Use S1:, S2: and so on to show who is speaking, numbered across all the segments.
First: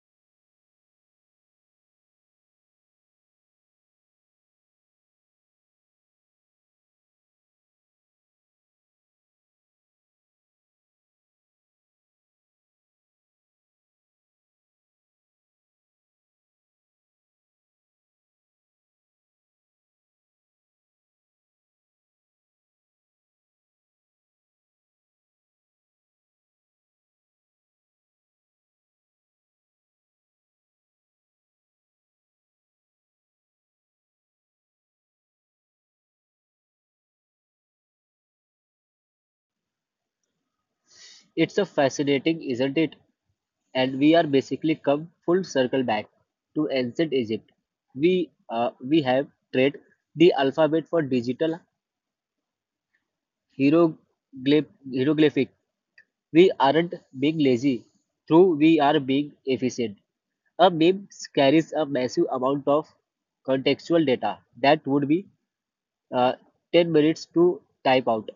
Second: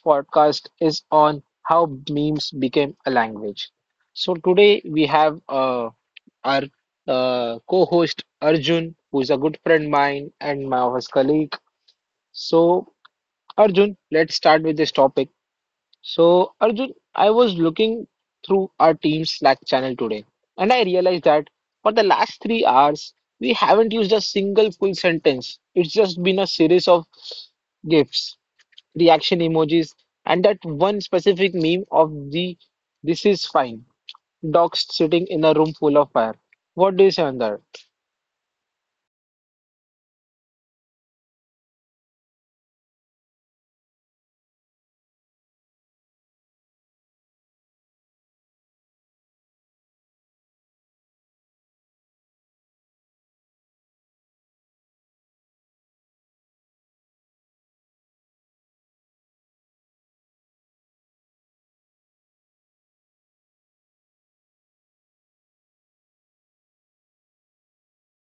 S1: podcast is on how memes became a language. So, today we have our co host Arjun, who is a good friend of mine and my office colleague. So, Arjun, let's start with this topic. So, Arjun, I was looking through our team's Slack channel today, and I realized that for the last 3 hours, we haven't used a single full sentence. It's just been a series of GIFs, reaction emojis, and that one specific meme of the this is fine dog sitting in a room full of fire. What do you say on that?
S2: It's a fascinating, isn't it? And we are basically come full circle back to ancient Egypt. We have traded the alphabet for digital hieroglyphic. We aren't being lazy, through we are being efficient. A meme carries a massive amount of contextual data that would be uh, 10 minutes to type out.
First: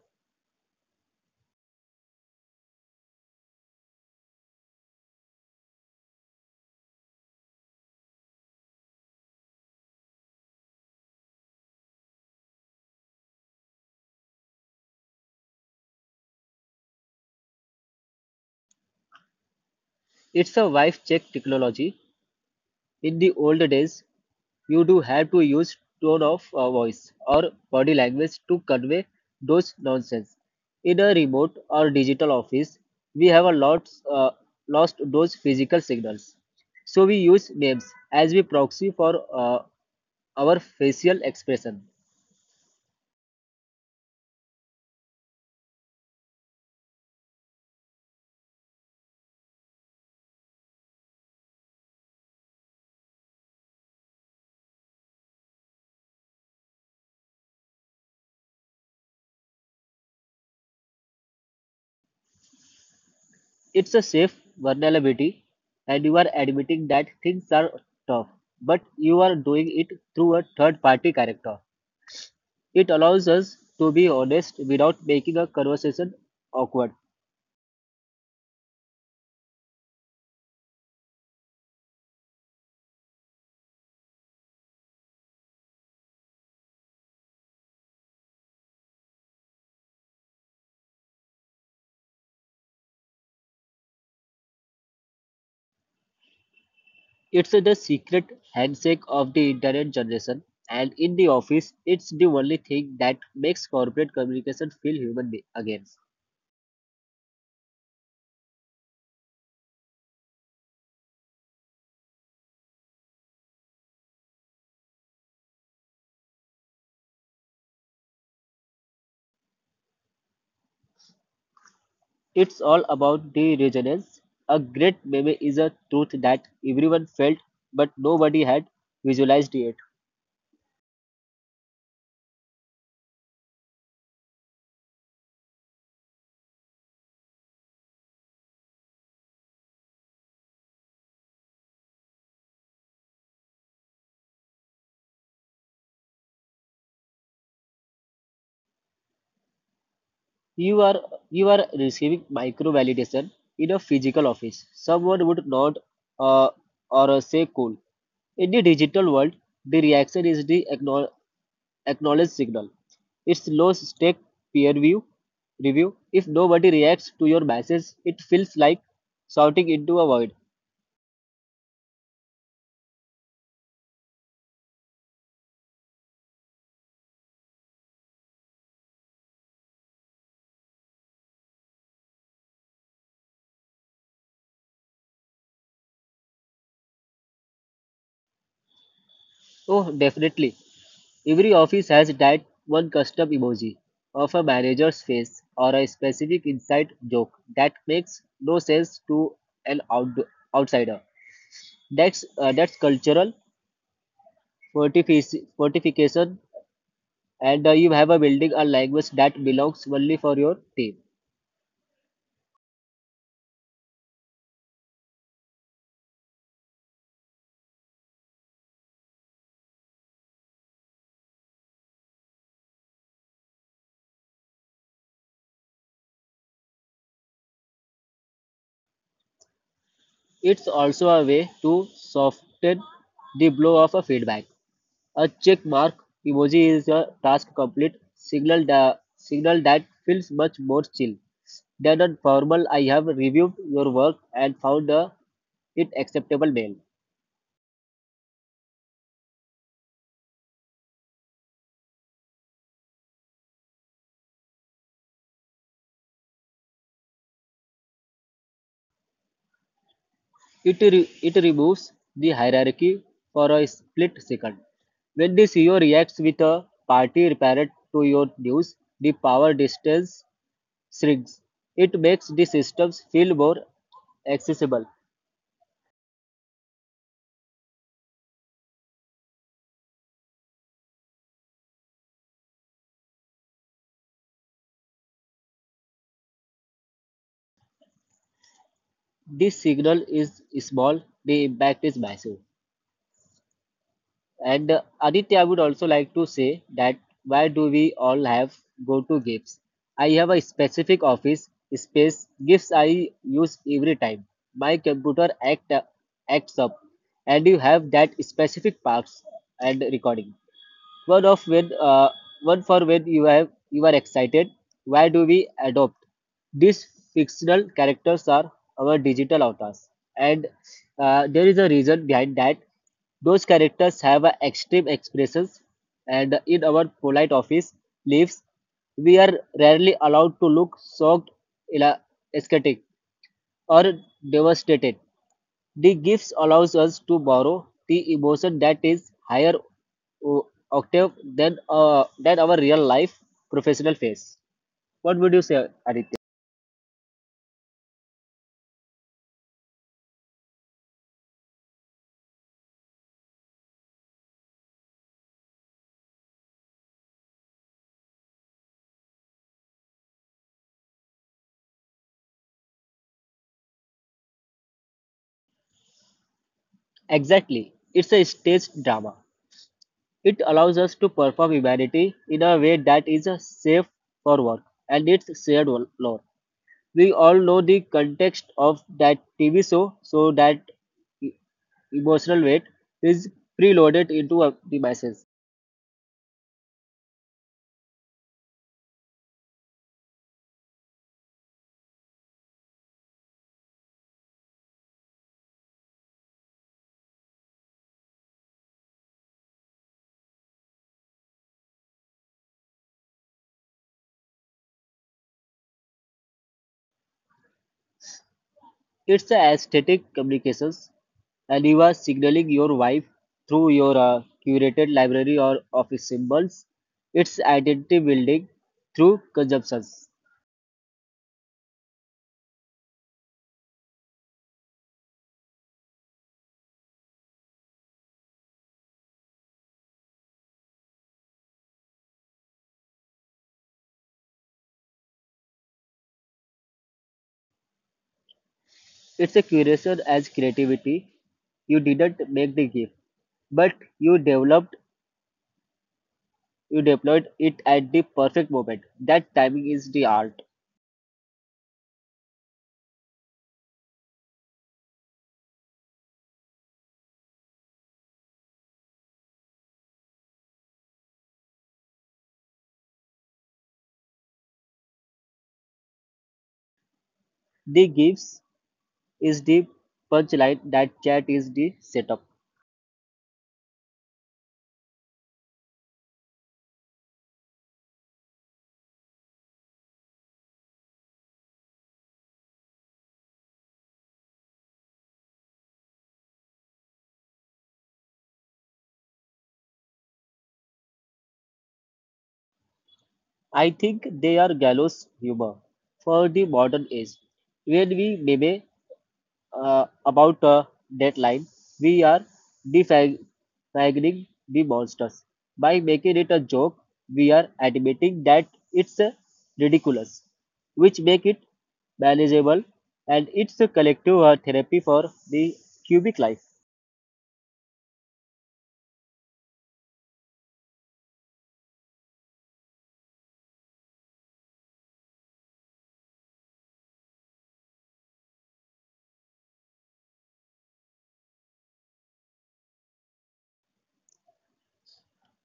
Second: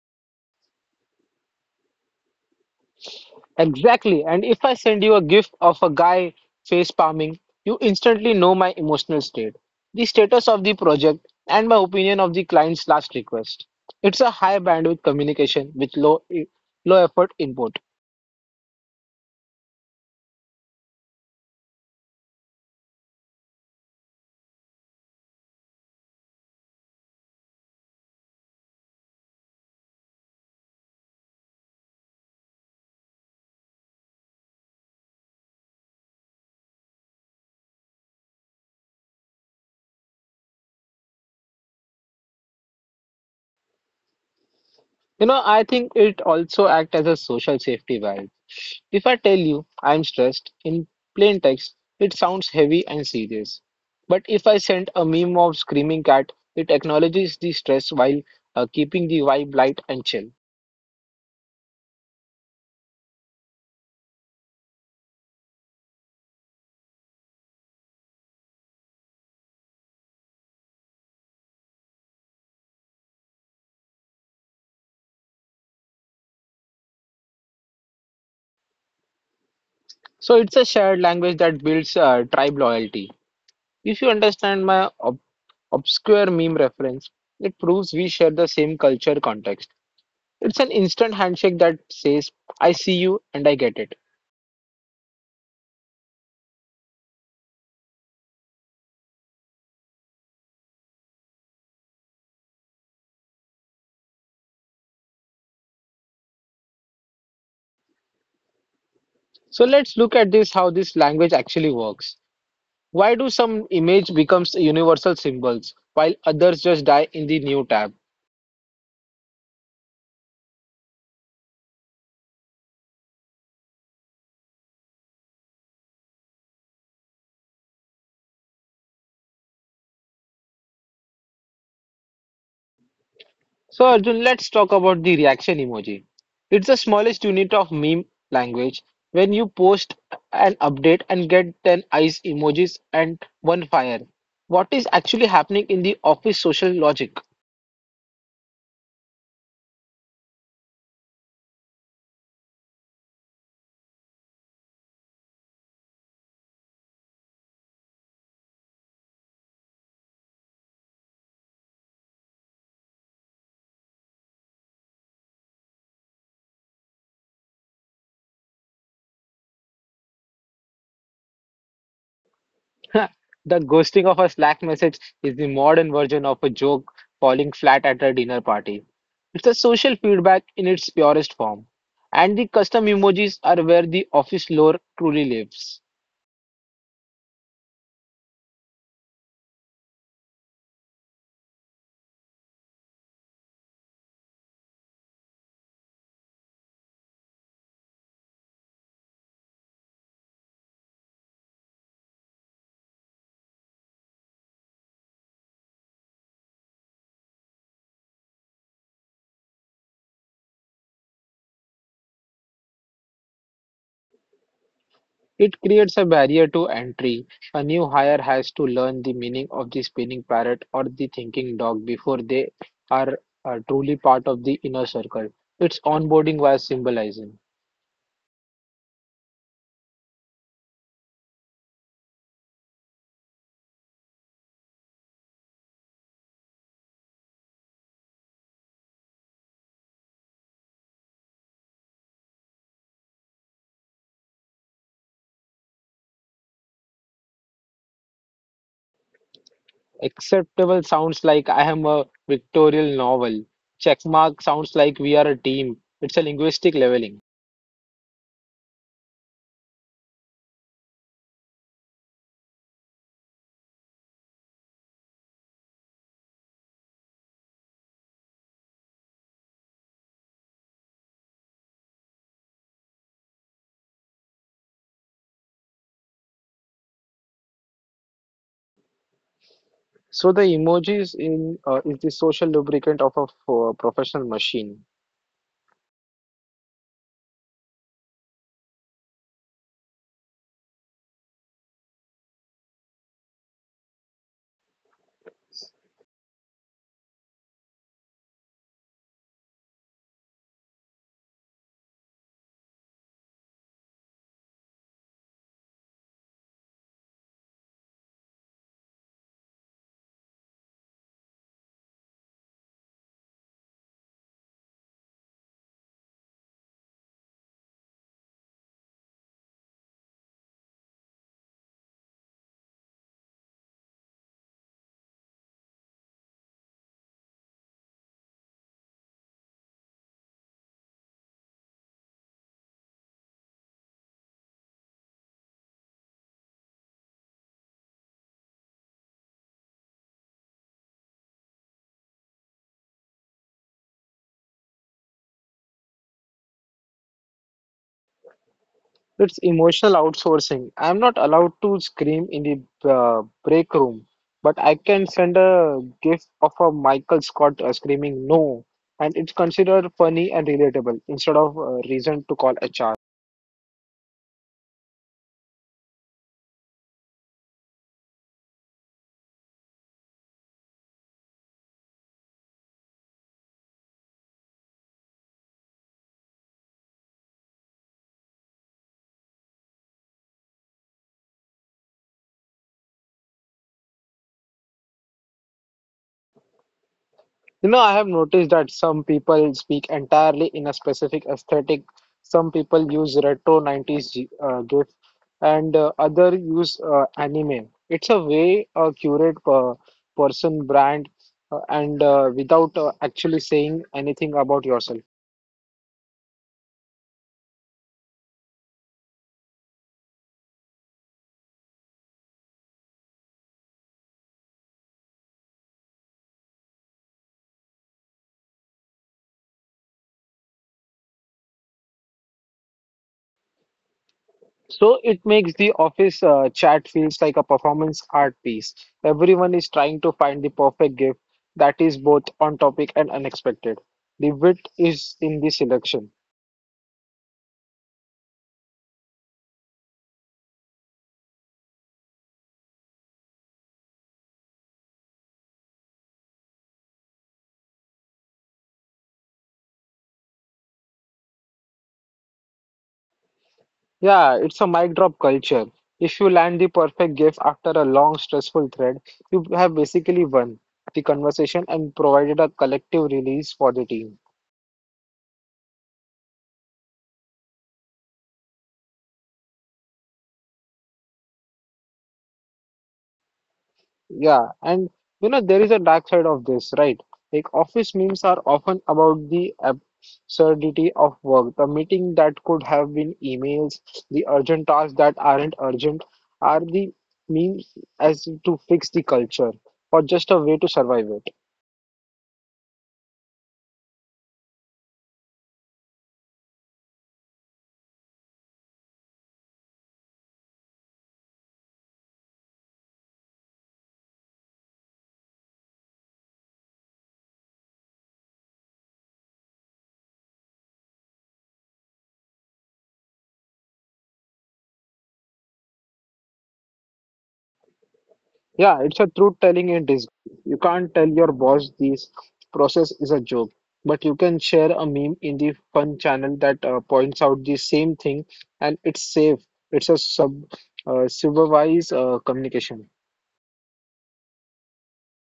S1: Exactly. And if I send you a gif of a guy face palming, you instantly know my emotional state, the status of the project, and my opinion of the client's last request. It's a high bandwidth communication with low effort input.
S2: It's a wife check technology. In the old days, you do have to use tone of voice or body language to convey those nonsense. In a remote or digital office, we have a lot lost those physical signals. So we use names as we proxy for our facial expression.
S1: You know, I think it also acts as a social safety valve. If I tell you I'm stressed in plain text, it sounds heavy and serious. But if I send a meme of screaming cat, it acknowledges the stress while keeping the vibe light and chill.
S2: It's a safe vulnerability, and you are admitting that things are tough, but you are doing it through a third party character. It allows us to be honest without making a conversation awkward.
S1: So it's a shared language that builds tribe loyalty. If you understand my obscure meme reference, it proves we share the same culture context. It's an instant handshake that says, I see you and I get it.
S2: It's the secret handshake of the internet generation, and in the office, it's the only thing that makes corporate communication feel again.
S1: So let's look at this how this language actually works. Why do some image becomes universal symbols while others just die in the new tab?
S2: It's all about the resonance. A great meme is a truth that everyone felt but nobody had visualized yet.
S1: So, Arjun, let's talk about the reaction emoji. It's the smallest unit of meme language. When you post an update and get 10 eyes emojis and one fire, what is actually happening in the office social logic?
S2: You are you are receiving micro validation in a physical office. Someone would nod uh, or say cool. In the digital world, the reaction is the acknowledged signal. It's low stake peer view review. If nobody reacts to your message, it feels like shouting into a void.
S1: The ghosting of a Slack message is the modern version of a joke falling flat at a dinner party. It's a social feedback in its purest form. And the custom emojis are where the office lore truly lives.
S2: Oh, definitely. Every office has that one custom emoji of a manager's face or a specific inside joke that makes no sense to an out- outsider. That's cultural fortification, and you have a building a language that belongs only for your team.
S1: It creates a barrier to entry. A new hire has to learn the meaning of the spinning parrot or the thinking dog before they are truly part of the inner circle. It's onboarding via symbolism.
S2: It's also a way to soften the blow of a feedback. A check mark emoji is a task complete signal that feels much more chill than a formal I have reviewed your work and found a it acceptable mail.
S1: Acceptable sounds like I am a pictorial novel. Checkmark sounds like we are a team. It's a linguistic leveling.
S2: It removes the hierarchy for a split second. When the CEO reacts with a party apparent to your news, the power distance Srigs. It makes the systems feel more accessible.
S1: So the emojis in is the social lubricant of a professional machine.
S2: The signal is small, the impact is massive. And Aditya, I would also like to say that why do we all have go to gifts? I have a specific office space gifts I use every time. My computer act acts up, and you have that specific parts and recording. Word of when, uh, Word for when you are excited. Why do we adopt? These fictional characters are our digital avatars, and there is a reason behind that. Those characters have a extreme expressions, and in our polite office lives, we are rarely allowed to look shocked, ela- ecstatic, or devastated. The gifts allows us to borrow the emotion that is higher Octave than our real life professional phase. What would you say, Aditya?
S1: It's emotional outsourcing. I'm not allowed to scream in the break room, but I can send a gif of a Michael Scott screaming no, and it's considered funny and relatable instead of a reason to call HR.
S2: Exactly. It's a stage drama. It allows us to perform humanity in a way that is safe for work, and it's shared lore. We all know the context of that TV show, so that e- emotional weight is preloaded into the message.
S1: You know, I have noticed that some people speak entirely in a specific aesthetic. Some people use retro 90s GIF, and other use anime. It's a way a curate per person brand and without actually saying anything about yourself.
S2: It's a aesthetic communications, and you are signaling your wife through your curated library or office symbols. It's identity building through consumptions.
S1: So it makes the office chat feels like a performance art piece. Everyone is trying to find the perfect GIF that is both on topic and unexpected. The wit is in the selection.
S2: It's a curation as creativity. You didn't make the gift, but you deployed it at the perfect moment. That timing is the art.
S1: Yeah, it's a mic drop culture. If you land the perfect gift after a long, stressful thread, you have basically won the conversation and provided a collective release for the team.
S2: The gifts is the punchline. That chat is the setup.
S1: Yeah, and you know, there is a dark side of this, right? Like, office memes are often about the absurdity of work. The meeting that could have been emails, the urgent tasks that aren't urgent, are the memes as to fix the culture or just a way to survive it.
S2: I think they are gallows humor for the modern age. When we meme about a deadline, we are defining the monsters. By making it a joke, we are admitting that it's ridiculous, which make it manageable, and it's a collective therapy for the cubic life.
S1: Yeah, it's a truth telling in disguise. You can't tell your boss this process is a joke, but you can share a meme in the fun channel that points out the same thing, and it's safe. It's a sub supervised communication.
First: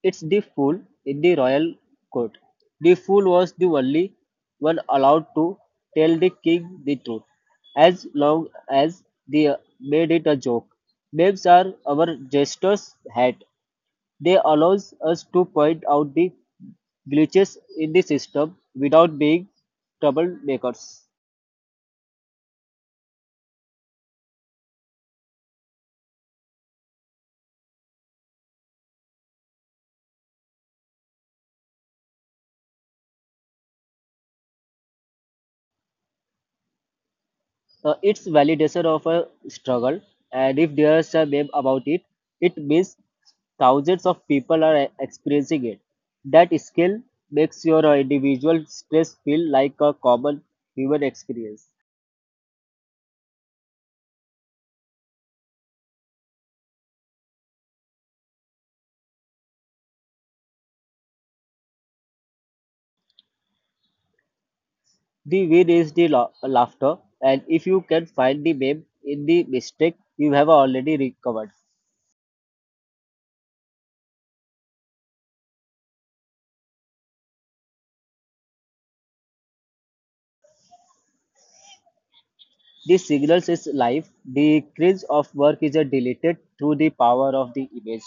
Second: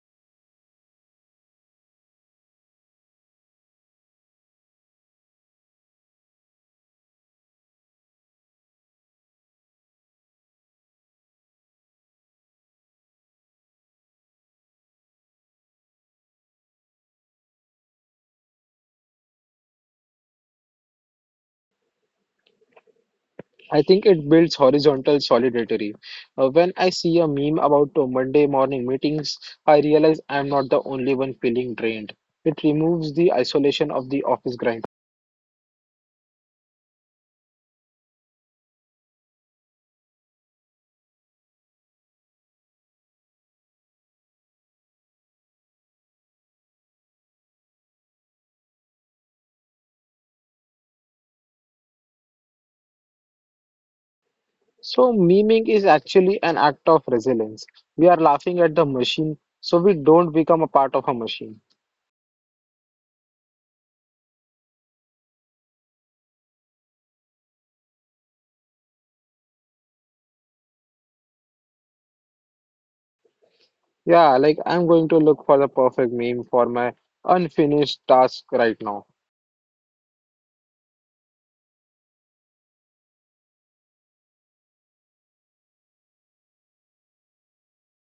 S2: It's the fool in the royal court. The fool was the only one allowed to tell the king the truth, as long as they made it a joke. Memes are our jester's hat. They allows us to point out the glitches in the system without being troublemakers.
S1: I think it builds horizontal solidarity. When I see a meme about Monday morning meetings, I realize I'm not the only one feeling drained. It removes the isolation of the office grind.
S2: It's validation of a struggle, and if there's a meme about it, it means thousands of people are experiencing it. That skill makes your individual stress feel like a common human experience.
S1: So, memeing is actually an act of resilience. We are laughing at the machine, so we don't become a part of a machine.
S2: The win is the laughter, and if you can find the meme in the mistake, you have already recovered.
S1: Yeah, like I'm going to look for the perfect meme for my unfinished task right now.
S2: The signals is life. The cringe of work is deleted through the power of the image.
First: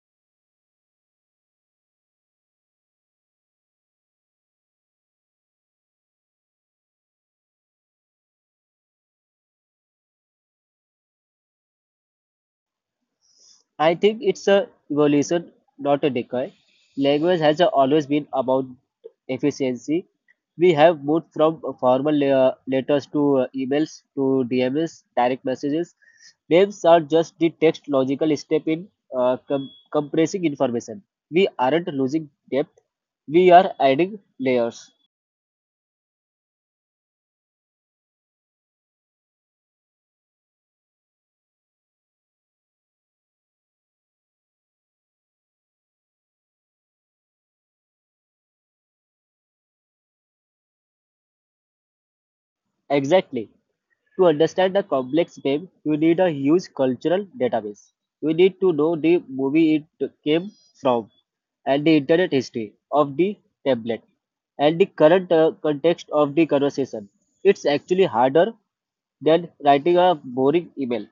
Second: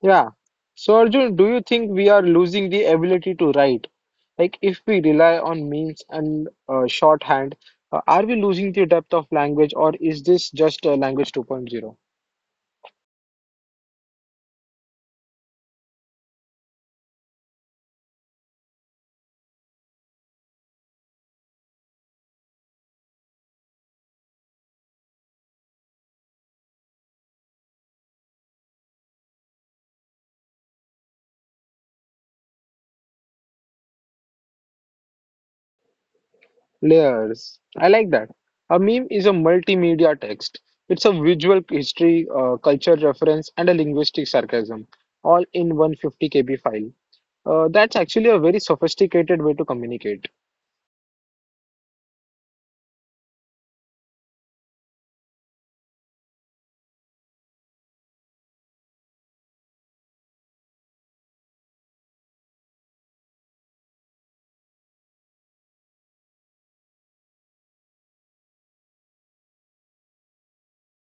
S1: Yeah. So, Arjun, do you think we are losing the ability to write? Like, if we rely on memes and shorthand, are we losing the depth of language, or is this just a language 2.0?
S2: I think it's a evolution, not a decay. Language has always been about efficiency. We have moved from formal letters to emails to DMs, direct messages. Names are just the text logical step in compressing information. We aren't losing depth, we are adding layers.
S1: Layers. I like that. A meme is a multimedia text. It's a visual history, culture reference, and a linguistic sarcasm, all in 150 kb file. That's actually a very sophisticated way to communicate.
S2: Exactly. To understand a complex meme, you need a huge cultural database. You need to know the movie it came from and the internet history of the tablet and the current context of the conversation. It's actually harder than writing a boring email.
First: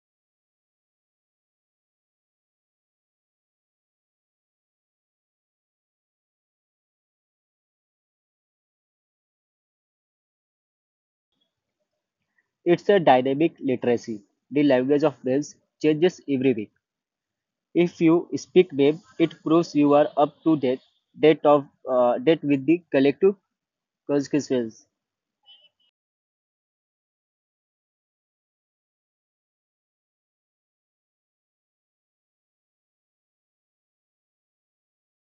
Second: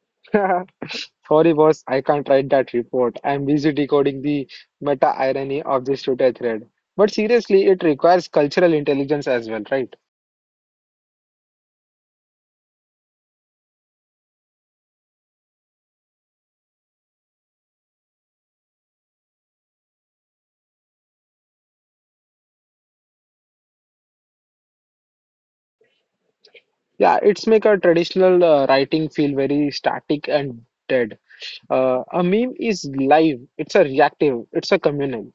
S1: Sorry, boss, I can't write that report. I'm busy decoding the meta irony of this Twitter thread. But seriously, it requires cultural intelligence as well, right?
S2: It's a dynamic literacy. The language of names changes every week. If you speak name, it proves you are up to date, date of date with the collective consequences.
S1: Yeah, it's make our traditional writing feel very static and dead. A meme is live, it's a reactive, it's a communal.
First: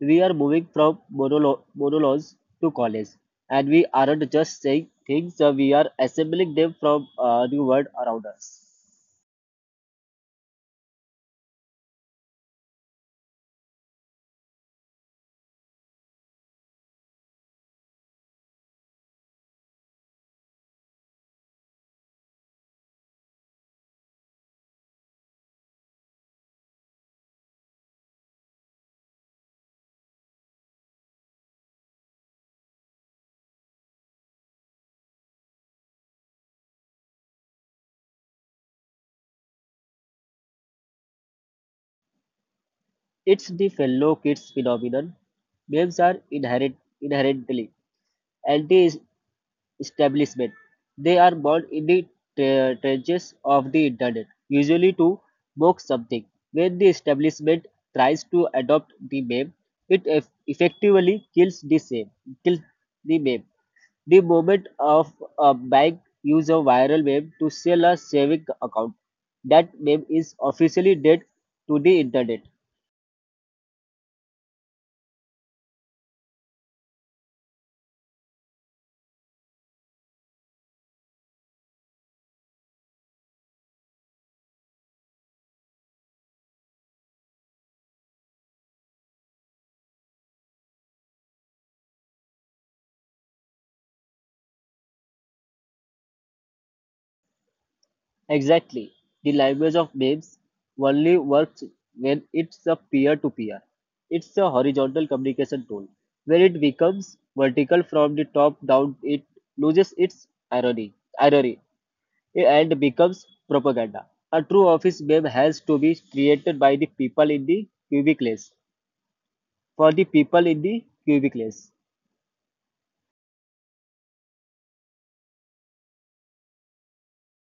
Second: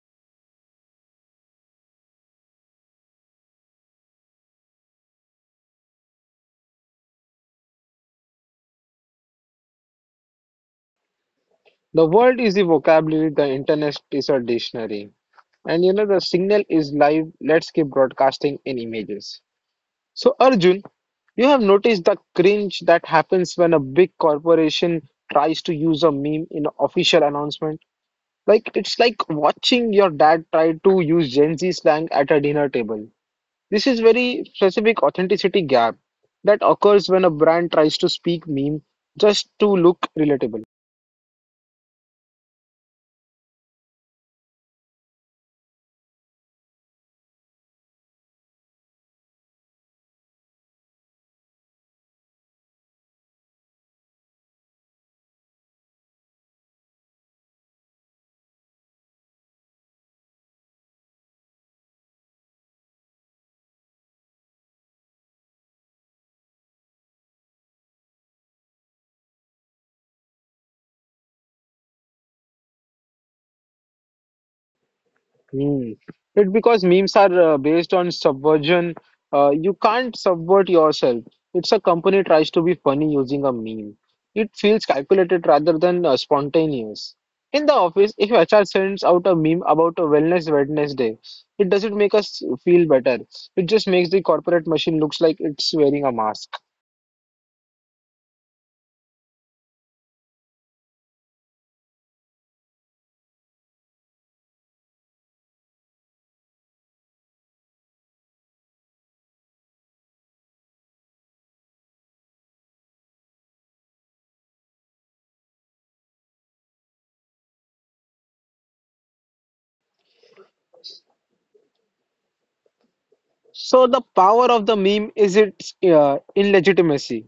S2: We are moving from monologues to college, and we aren't just saying things, we are assembling them from a new world around us.
S1: The world is the vocabulary, the internet is a dictionary. And you know, the signal is live, let's keep broadcasting in images. So, Arjun, you have noticed the cringe that happens when a big corporation tries to use a meme in an official announcement. Like, it's like watching your dad try to use Gen Z slang at a dinner table. This is very specific authenticity gap that occurs when a brand tries to speak meme just to look relatable.
S2: It's the fellow kids phenomenon. Names are inherently anti establishment. They are born in the trenches of the internet, usually to mock something. When the establishment tries to adopt the meme, it effectively kills the meme. The moment of a bank use a viral meme to sell a saving account, that meme is officially dead to the internet.
S1: Hmm. It's because memes are based on subversion. You can't subvert yourself. It's a company tries to be funny using a meme. It feels calculated rather than spontaneous. In the office, if HR sends out a meme about a wellness Wednesday, it doesn't make us feel better. It just makes the corporate machine looks like it's wearing a mask.
S2: Exactly. The language of memes only works when it's a peer-to-peer. It's a horizontal communication tool. When it becomes vertical from the top down, it loses its irony and becomes propaganda. A true office meme has to be created by the people in the cubicle for the people in the cubicles.
S1: So the power of the meme is its illegitimacy.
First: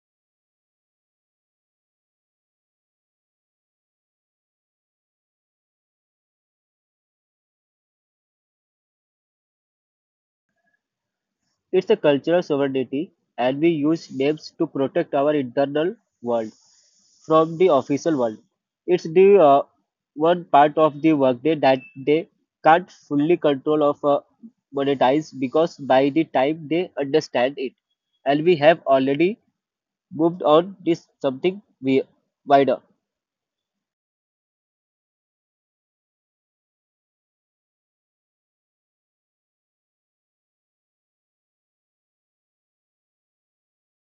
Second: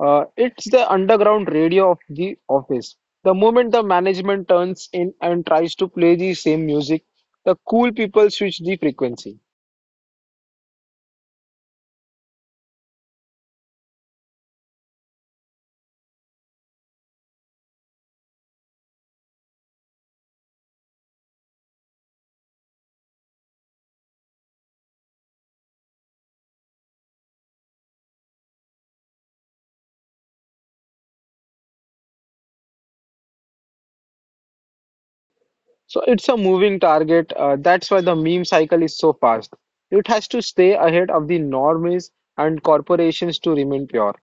S1: It's the underground radio of the office. The moment the management turns in and tries to play the same music, the cool people switch the frequency.
S2: It's a cultural sovereignty, and we use names to protect our internal world from the official world. It's the one part of the workday that they can't fully control of monetize, because by the time they understand it, and we have already moved on this something we wider.
S1: So it's a moving target. That's why the meme cycle is so fast. It has to stay ahead of the norms and corporations to remain pure.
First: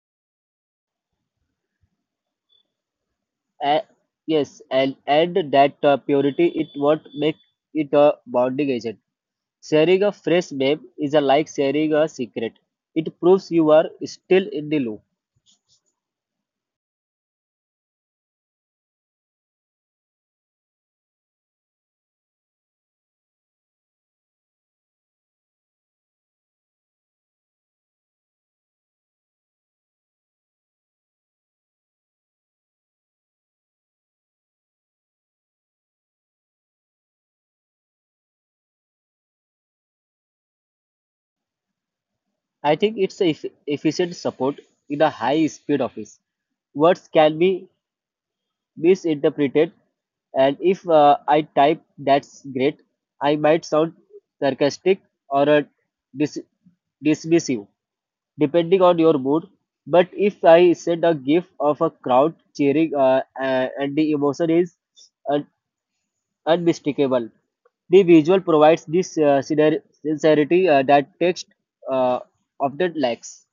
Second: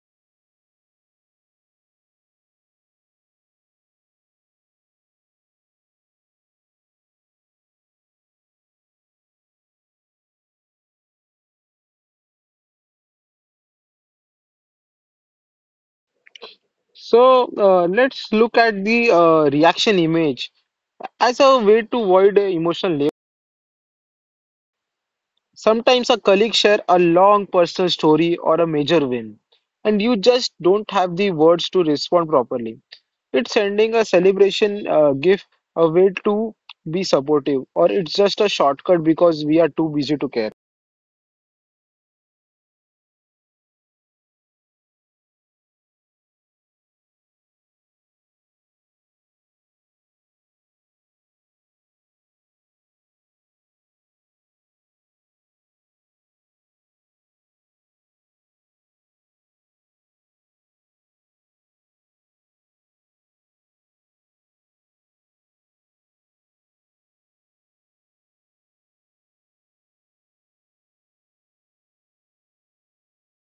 S2: Uh, yes, and that purity it won't make it a bonding agent. Sharing a fresh babe is a like sharing a secret. It proves you are still in the loop.
S1: Let's look at the reaction image as a way to avoid emotional labor. Sometimes a colleague share a long personal story or a major win, and you just don't have the words to respond properly. It's sending a celebration gift, a way to be supportive, or it's just a shortcut because we are too busy to care.
S2: I think it's a efficient support in a high speed office. Words can be misinterpreted, and if I type that's great, I might sound sarcastic or dis- dismissive, depending on your mood. But if I send a gif of a crowd cheering and the emotion is un- unmistakable, the visual provides this sincerity that text uh, often lacks.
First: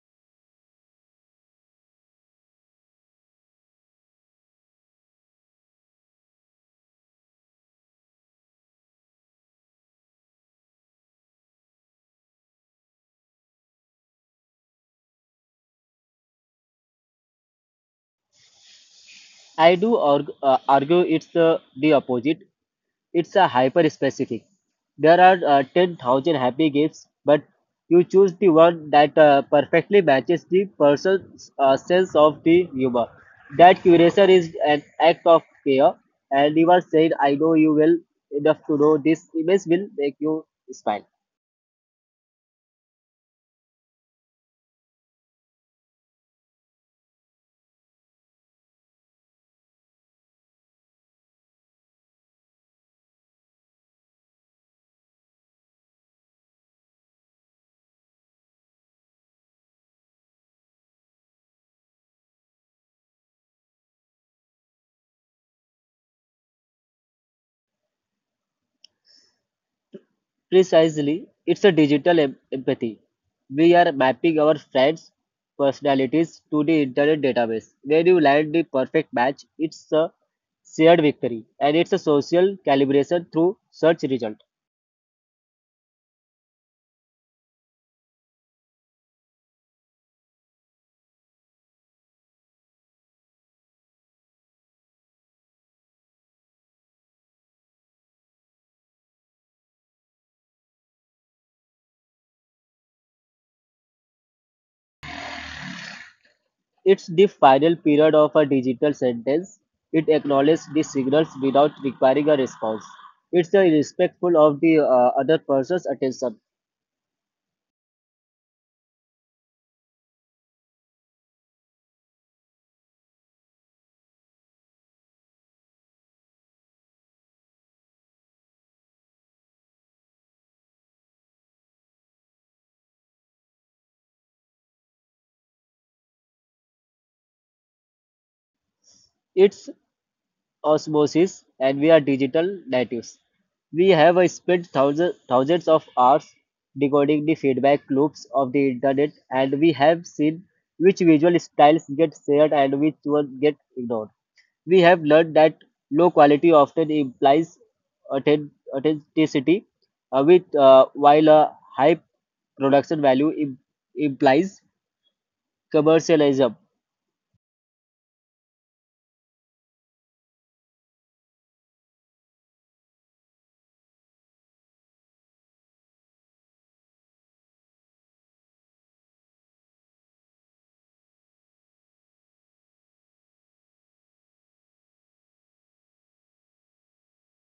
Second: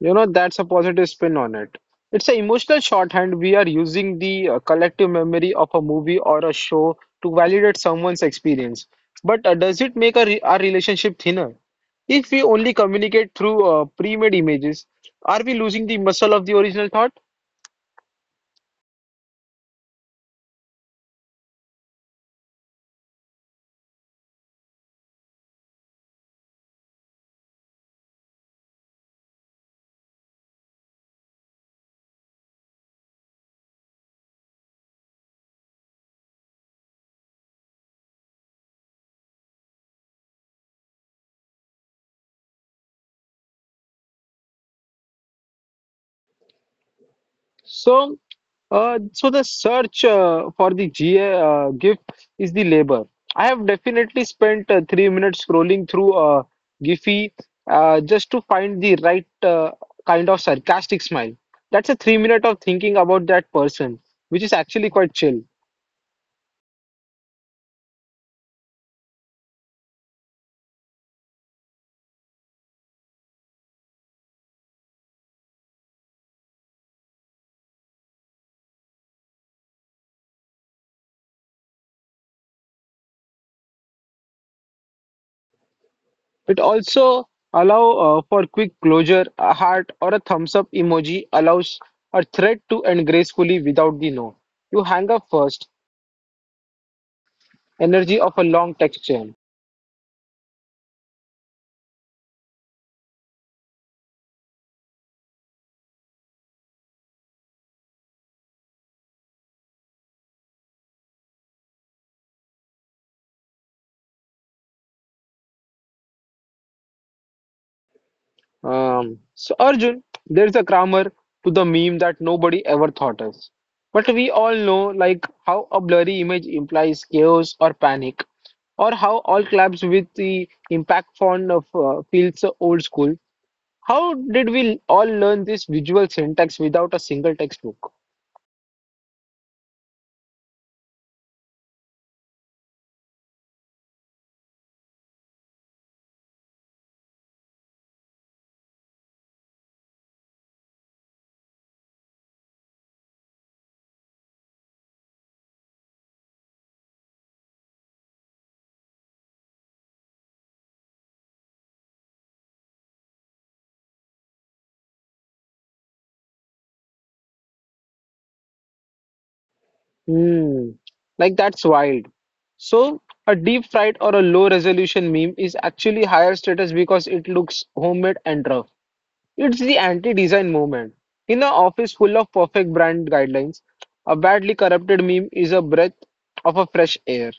S1: You know, that's a positive spin on it. It's an emotional shorthand. We are using the collective memory of a movie or a show to validate someone's experience. But does it make a our relationship thinner? If we only communicate through pre-made images, are we losing the muscle of the original thought?
S2: I do argue it's the opposite. It's a hyper specific. There are 10,000 happy gifts, but you choose the one that perfectly matches the person's sense of the humor. That curation is an act of care, and you are saying, I know you will enough to know this image will make you smile.
S1: So, so the search uh, for the GA uh, GIF is the labor. I have definitely spent 3 minutes scrolling through Giphy just to find the right kind of sarcastic smile. That's a 3 minute of thinking about that person, which is actually quite chill.
S2: Precisely, it's a digital empathy. We are mapping our friends' personalities to the internet database. When you land the perfect match, it's a shared victory, and it's a social calibration through search result.
S1: It also allow for quick closure, a heart or a thumbs up emoji allows a thread to end gracefully without the no. You hang up first, energy of a long text chain.
S2: It's the final period of a digital sentence. It acknowledges the signals without requiring a response. It's a respectful of the other person's attention.
S1: So Arjun, there's a grammar to the meme that nobody ever thought of. But we all know like how a blurry image implies chaos or panic, or how all claps with the impact font of feels old school. How did we all learn this visual syntax without a single textbook?
S2: It's osmosis, and we are digital natives. We have spent thousands of hours decoding the feedback loops of the internet, and we have seen which visual styles get shared and which one get ignored. We have learned that low quality often implies authenticity with while a high production value implies commercialism.
S1: Hmm. Like that's wild. So a deep fried or a low resolution meme is actually higher status because it looks homemade and rough. It's the anti-design movement. In an office full of perfect brand guidelines, a badly corrupted meme is a breath of a fresh air.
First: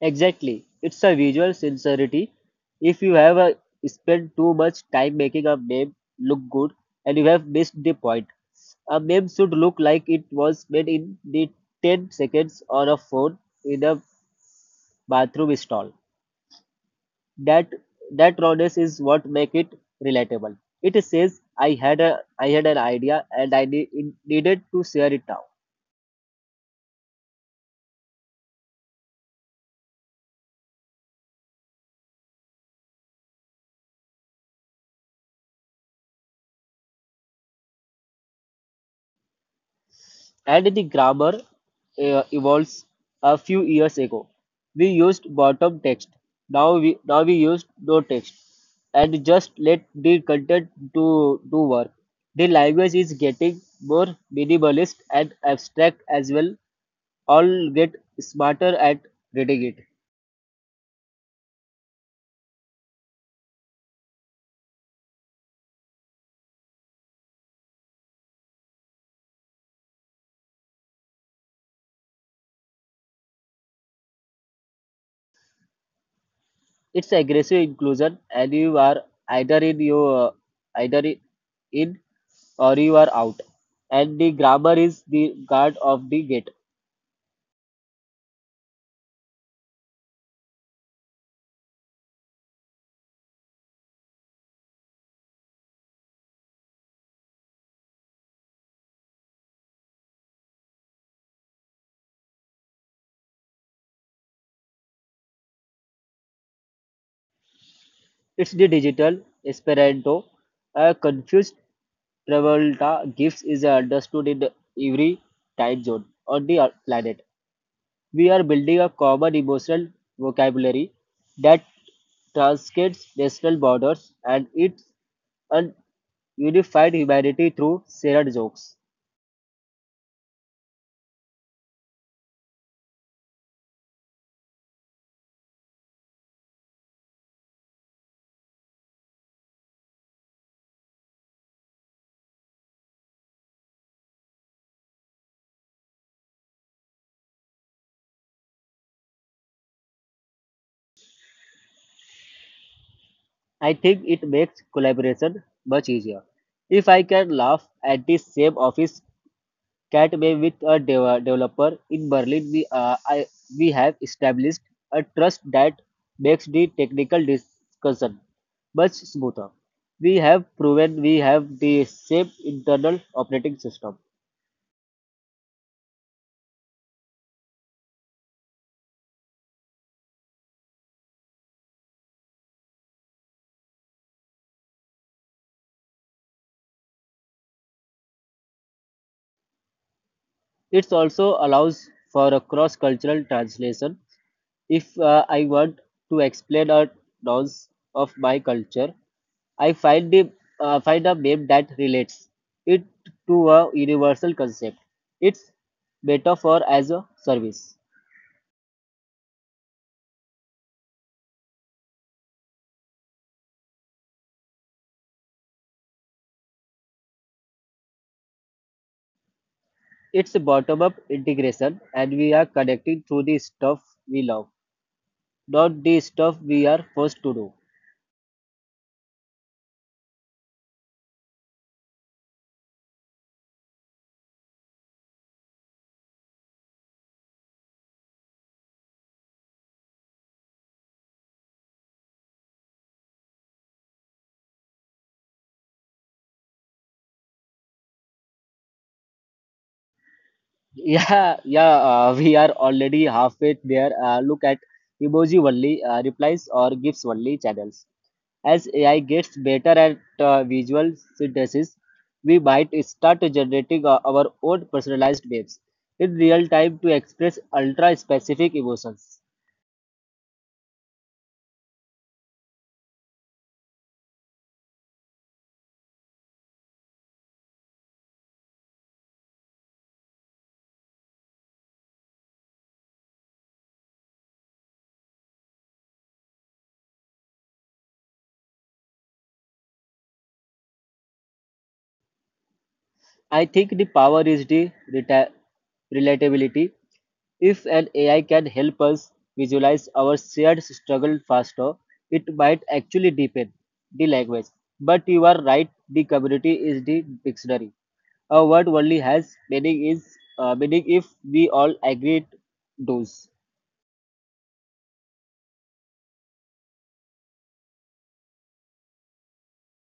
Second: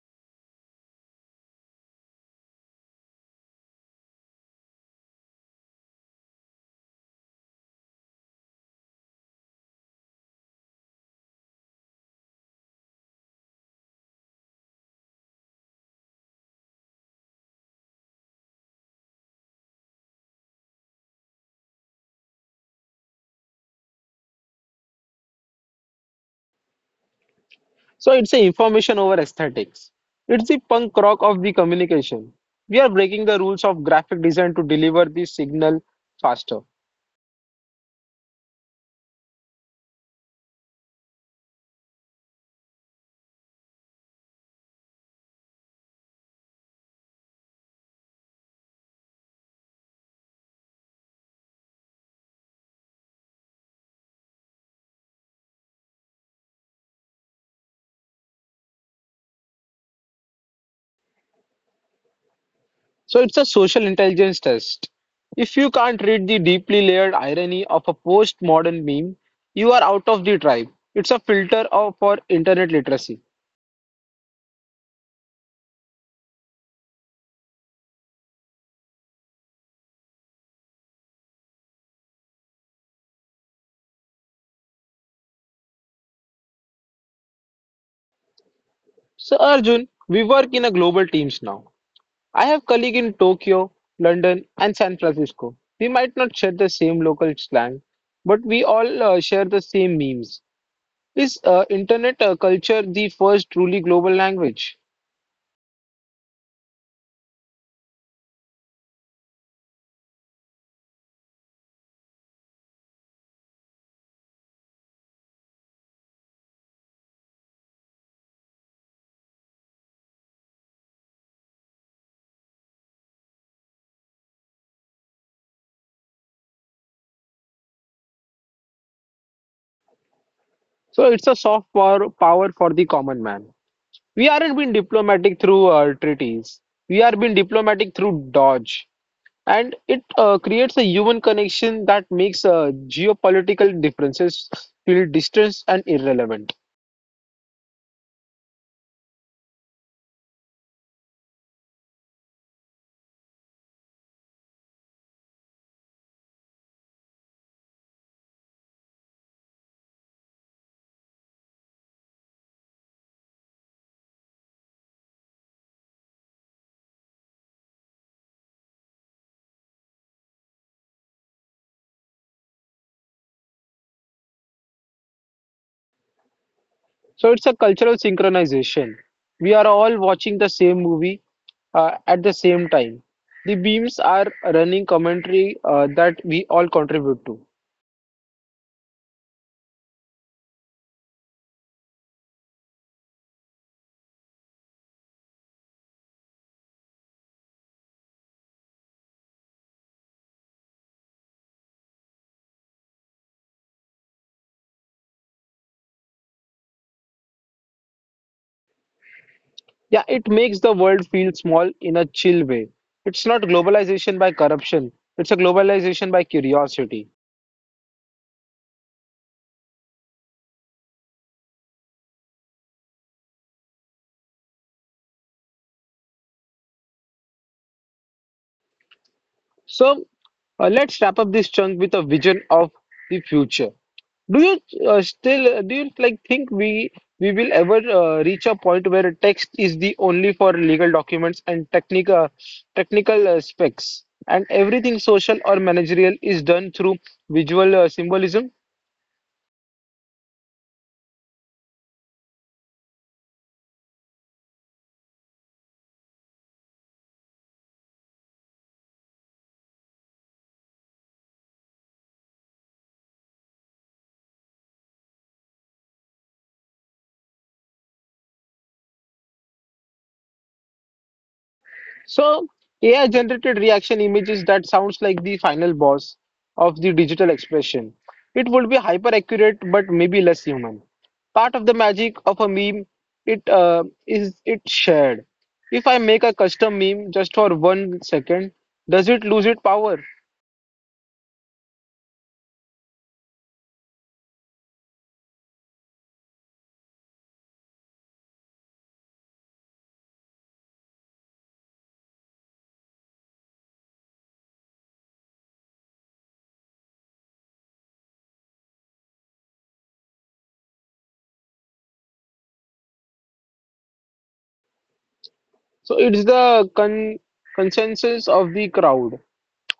S2: Exactly. It's a visual sincerity. If you have spent too much time making a meme look good, and you have missed the point, a meme should look like it was made in the 10 seconds on a phone in a bathroom stall. That that rawness is what make it relatable. It says I had an idea, and I needed to share it now.
S1: So it's a information over aesthetics. It's the punk rock of the communication. We are breaking the rules of graphic design to deliver the signal faster.
S2: And the grammar evolves. A few years ago, we used bottom text. Now we used no text and just let the content do work. The language is getting more minimalist and abstract as well. All get smarter at reading it.
S1: So it's a social intelligence test. If you can't read the deeply layered irony of a postmodern meme, you are out of the tribe. It's a filter of, for internet literacy.
S2: It's aggressive inclusion, and you are either in your either in or you are out. And the grammar is the guard of the gate.
S1: So Arjun, we work in a global teams now. I have colleague in Tokyo, London, and San Francisco. We might not share the same local slang, but we all share the same memes. Is internet culture the first truly global language?
S2: It's the digital Esperanto. A confused Travolta gifts is understood in every time zone on the planet. We are building a common emotional vocabulary that transcends national borders, and it un- unified humanity through shared jokes.
S1: So it's a soft power, power for the common man. We aren't being diplomatic through treaties. We are being diplomatic through dodge. And it creates a human connection that makes geopolitical differences feel distant and irrelevant.
S2: I think it makes collaboration much easier. If I can laugh at the same office Catway with a developer in Berlin, we have established a trust that makes the technical discussion much smoother. We have proven we have the same internal operating system.
S1: So it's a cultural synchronization. We are all watching the same movie at the same time. The beams are running commentary that we all contribute to.
S2: It also allows for a cross-cultural translation. If I want to explain a nonce of my culture, I find a meme that relates it to a universal concept. It's metaphor as a service.
S1: Yeah, it makes the world feel small in a chill way. It's not globalization by corruption, it's a globalization by curiosity.
S2: It's bottom up integration, and we are connecting through the stuff we love, not the stuff we are forced to do.
S1: So let's wrap up this chunk with a vision of the future. Do you still do you think we will ever reach a point where text is the only for legal documents and technical specs, and everything social or managerial is done through visual symbolism?
S2: Yeah, yeah, we are already halfway there. Look at emoji only replies or gifs only channels. As AI gets better at visual synthesis, we might start generating our own personalized waves in real time to express ultra specific emotions.
S1: So, AI generated reaction images that sounds like the final boss of the digital expression. It would be hyper accurate, but maybe less human. Part of the magic of a meme, it is it shared. If I make a custom meme just for one second, does it lose its power?
S2: I think the power is the relatability. If an AI can help us visualize our shared struggle faster, it might actually deepen the language. But you are right, the community is the dictionary. A word only has meaning if we all agree it does.
S1: So it's the consensus of the crowd.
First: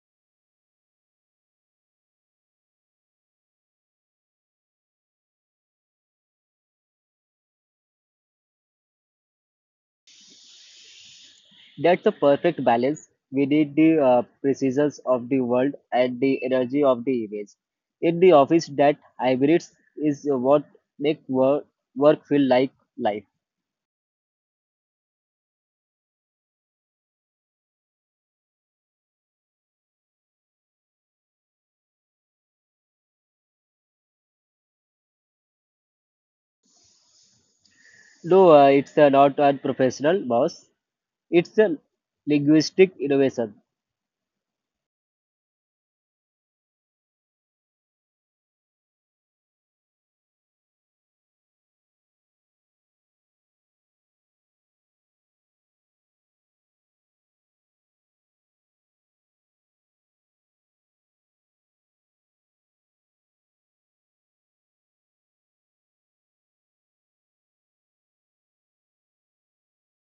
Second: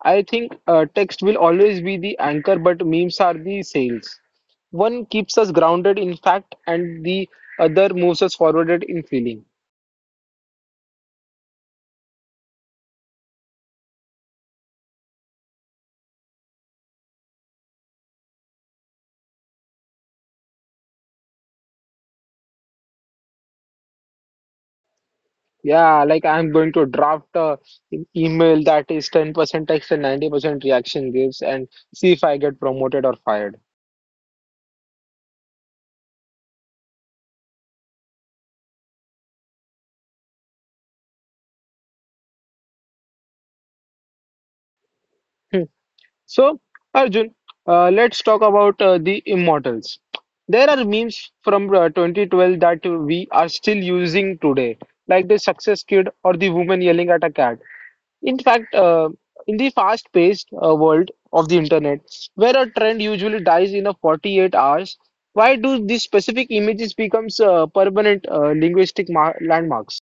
S1: I think text will always be the anchor, but memes are the sails. One keeps us grounded in fact, and the other moves us forwarded in feeling.
S2: That's a perfect balance. We need the precisions of the world and the energy of the image. In the office, that hybrids is what make work feel like life.
S1: Yeah, like I'm going to draft a email that is 10% text and 90% reaction gives, and see if I get promoted or fired.
S2: No, it's not a professional boss. It's a linguistic innovation.
S1: Hmm. So, Arjun, let's talk about the immortals. There are memes from 2012 that we are still using today, like the success kid or the woman yelling at a cat. In fact, in the fast-paced world of the internet, where a trend usually dies in a 48 hours, why do these specific images becomes permanent linguistic mar landmarks?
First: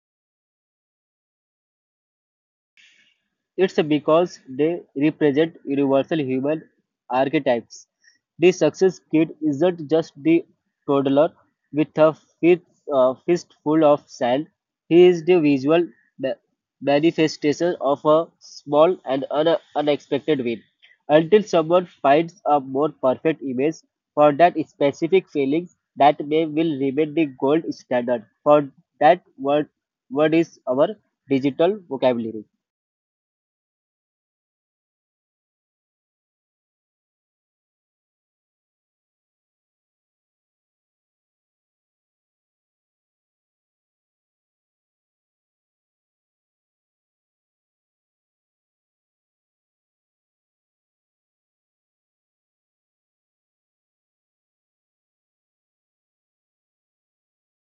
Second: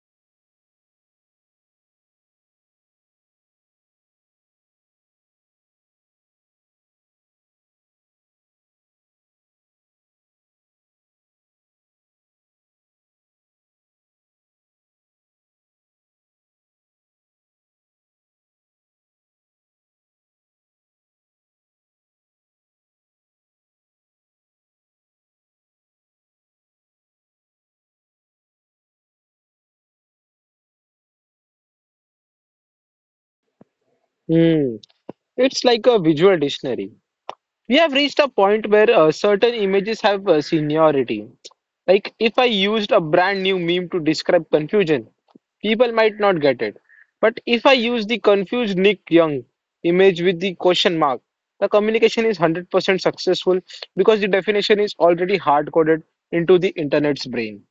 S2: It's because they represent universal human archetypes. The success kid isn't just the toddler with a fist, fistful of sand. He is the visual ma- manifestation of a small and unexpected win. Until someone finds a more perfect image for that specific feeling, that may will remain the gold standard. For that word is our digital vocabulary.
S1: Hmm. It's like a visual dictionary. We have reached a point where certain images have seniority. Like if I used a brand new meme to describe confusion, people might not get it. But if I use the confused Nick Young image with the question mark, the communication is 100% successful because the definition is already hard coded into the internet's brain.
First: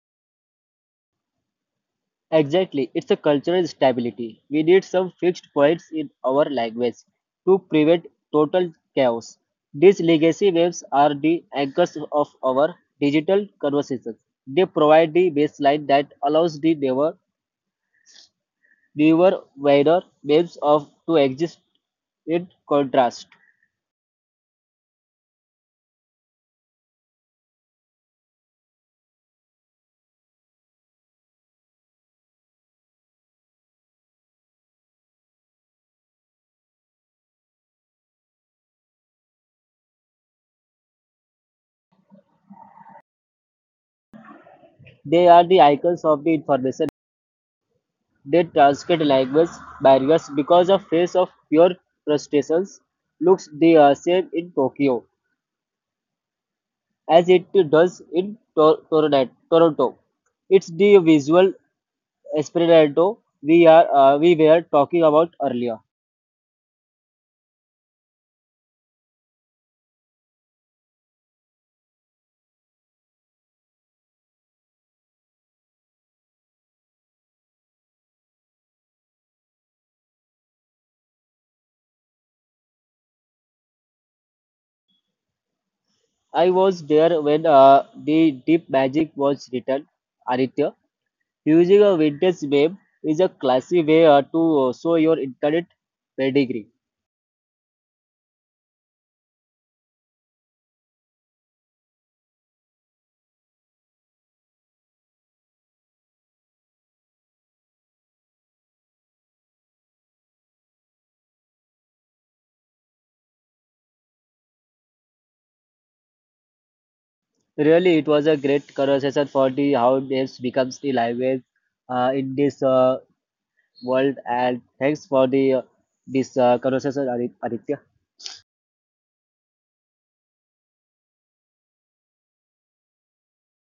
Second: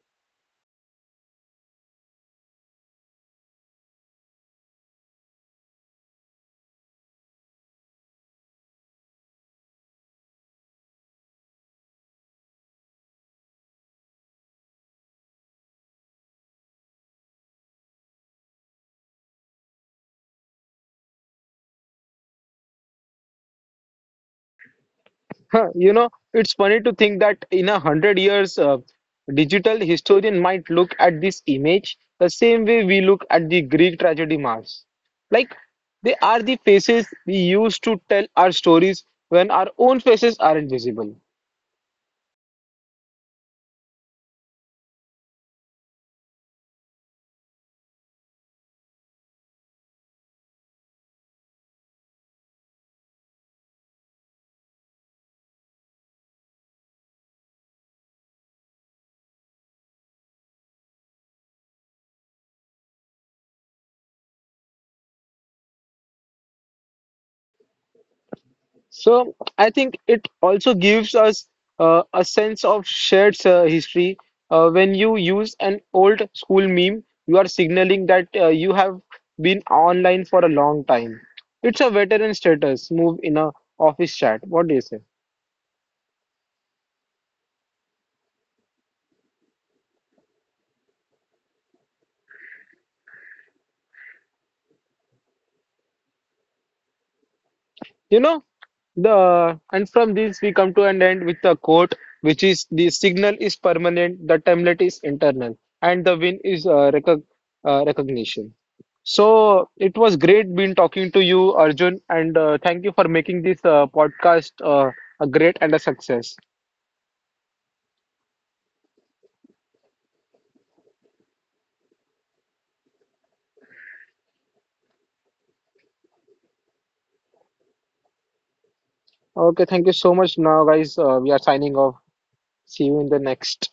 S2: Exactly, it's a cultural stability. We need some fixed points in our language to prevent total chaos. These legacy waves are the anchors of our digital conversations. They provide the baseline that allows the newer, wider waves of to exist in contrast.
S1: Huh, you know, it's funny to think that in a hundred years, digital historian might look at this image the same way we look at the Greek tragedy masks. Like they are the faces we use to tell our stories when our own faces aren't visible.
S2: They are the icons of the information. They transcend language barriers, because a face of pure crustaceans looks the same in Tokyo as it does in Toronto. It's the visual Esperanto we were talking about earlier.
S1: So I think it also gives us a sense of shared history. When you use an old school meme, you are signaling that you have been online for a long time. It's a veteran status move in a office chat. What do you say?
S2: I was there when the Deep Magic was written. Aditya, using a vintage meme is a classy way to show your internet pedigree.
S1: You know, the and from this we come to an end with a quote, which is the signal is permanent, the template is internal, and the win is recognition. So it was great being talking to you, Arjun, and thank you for making this podcast a great and a success.
S2: Really, it was a great conversation for the how names becomes the language in this world. And thanks for the this conversation, Aditya.
S1: Okay, thank you so much. Now, guys, we are signing off. See you in the next.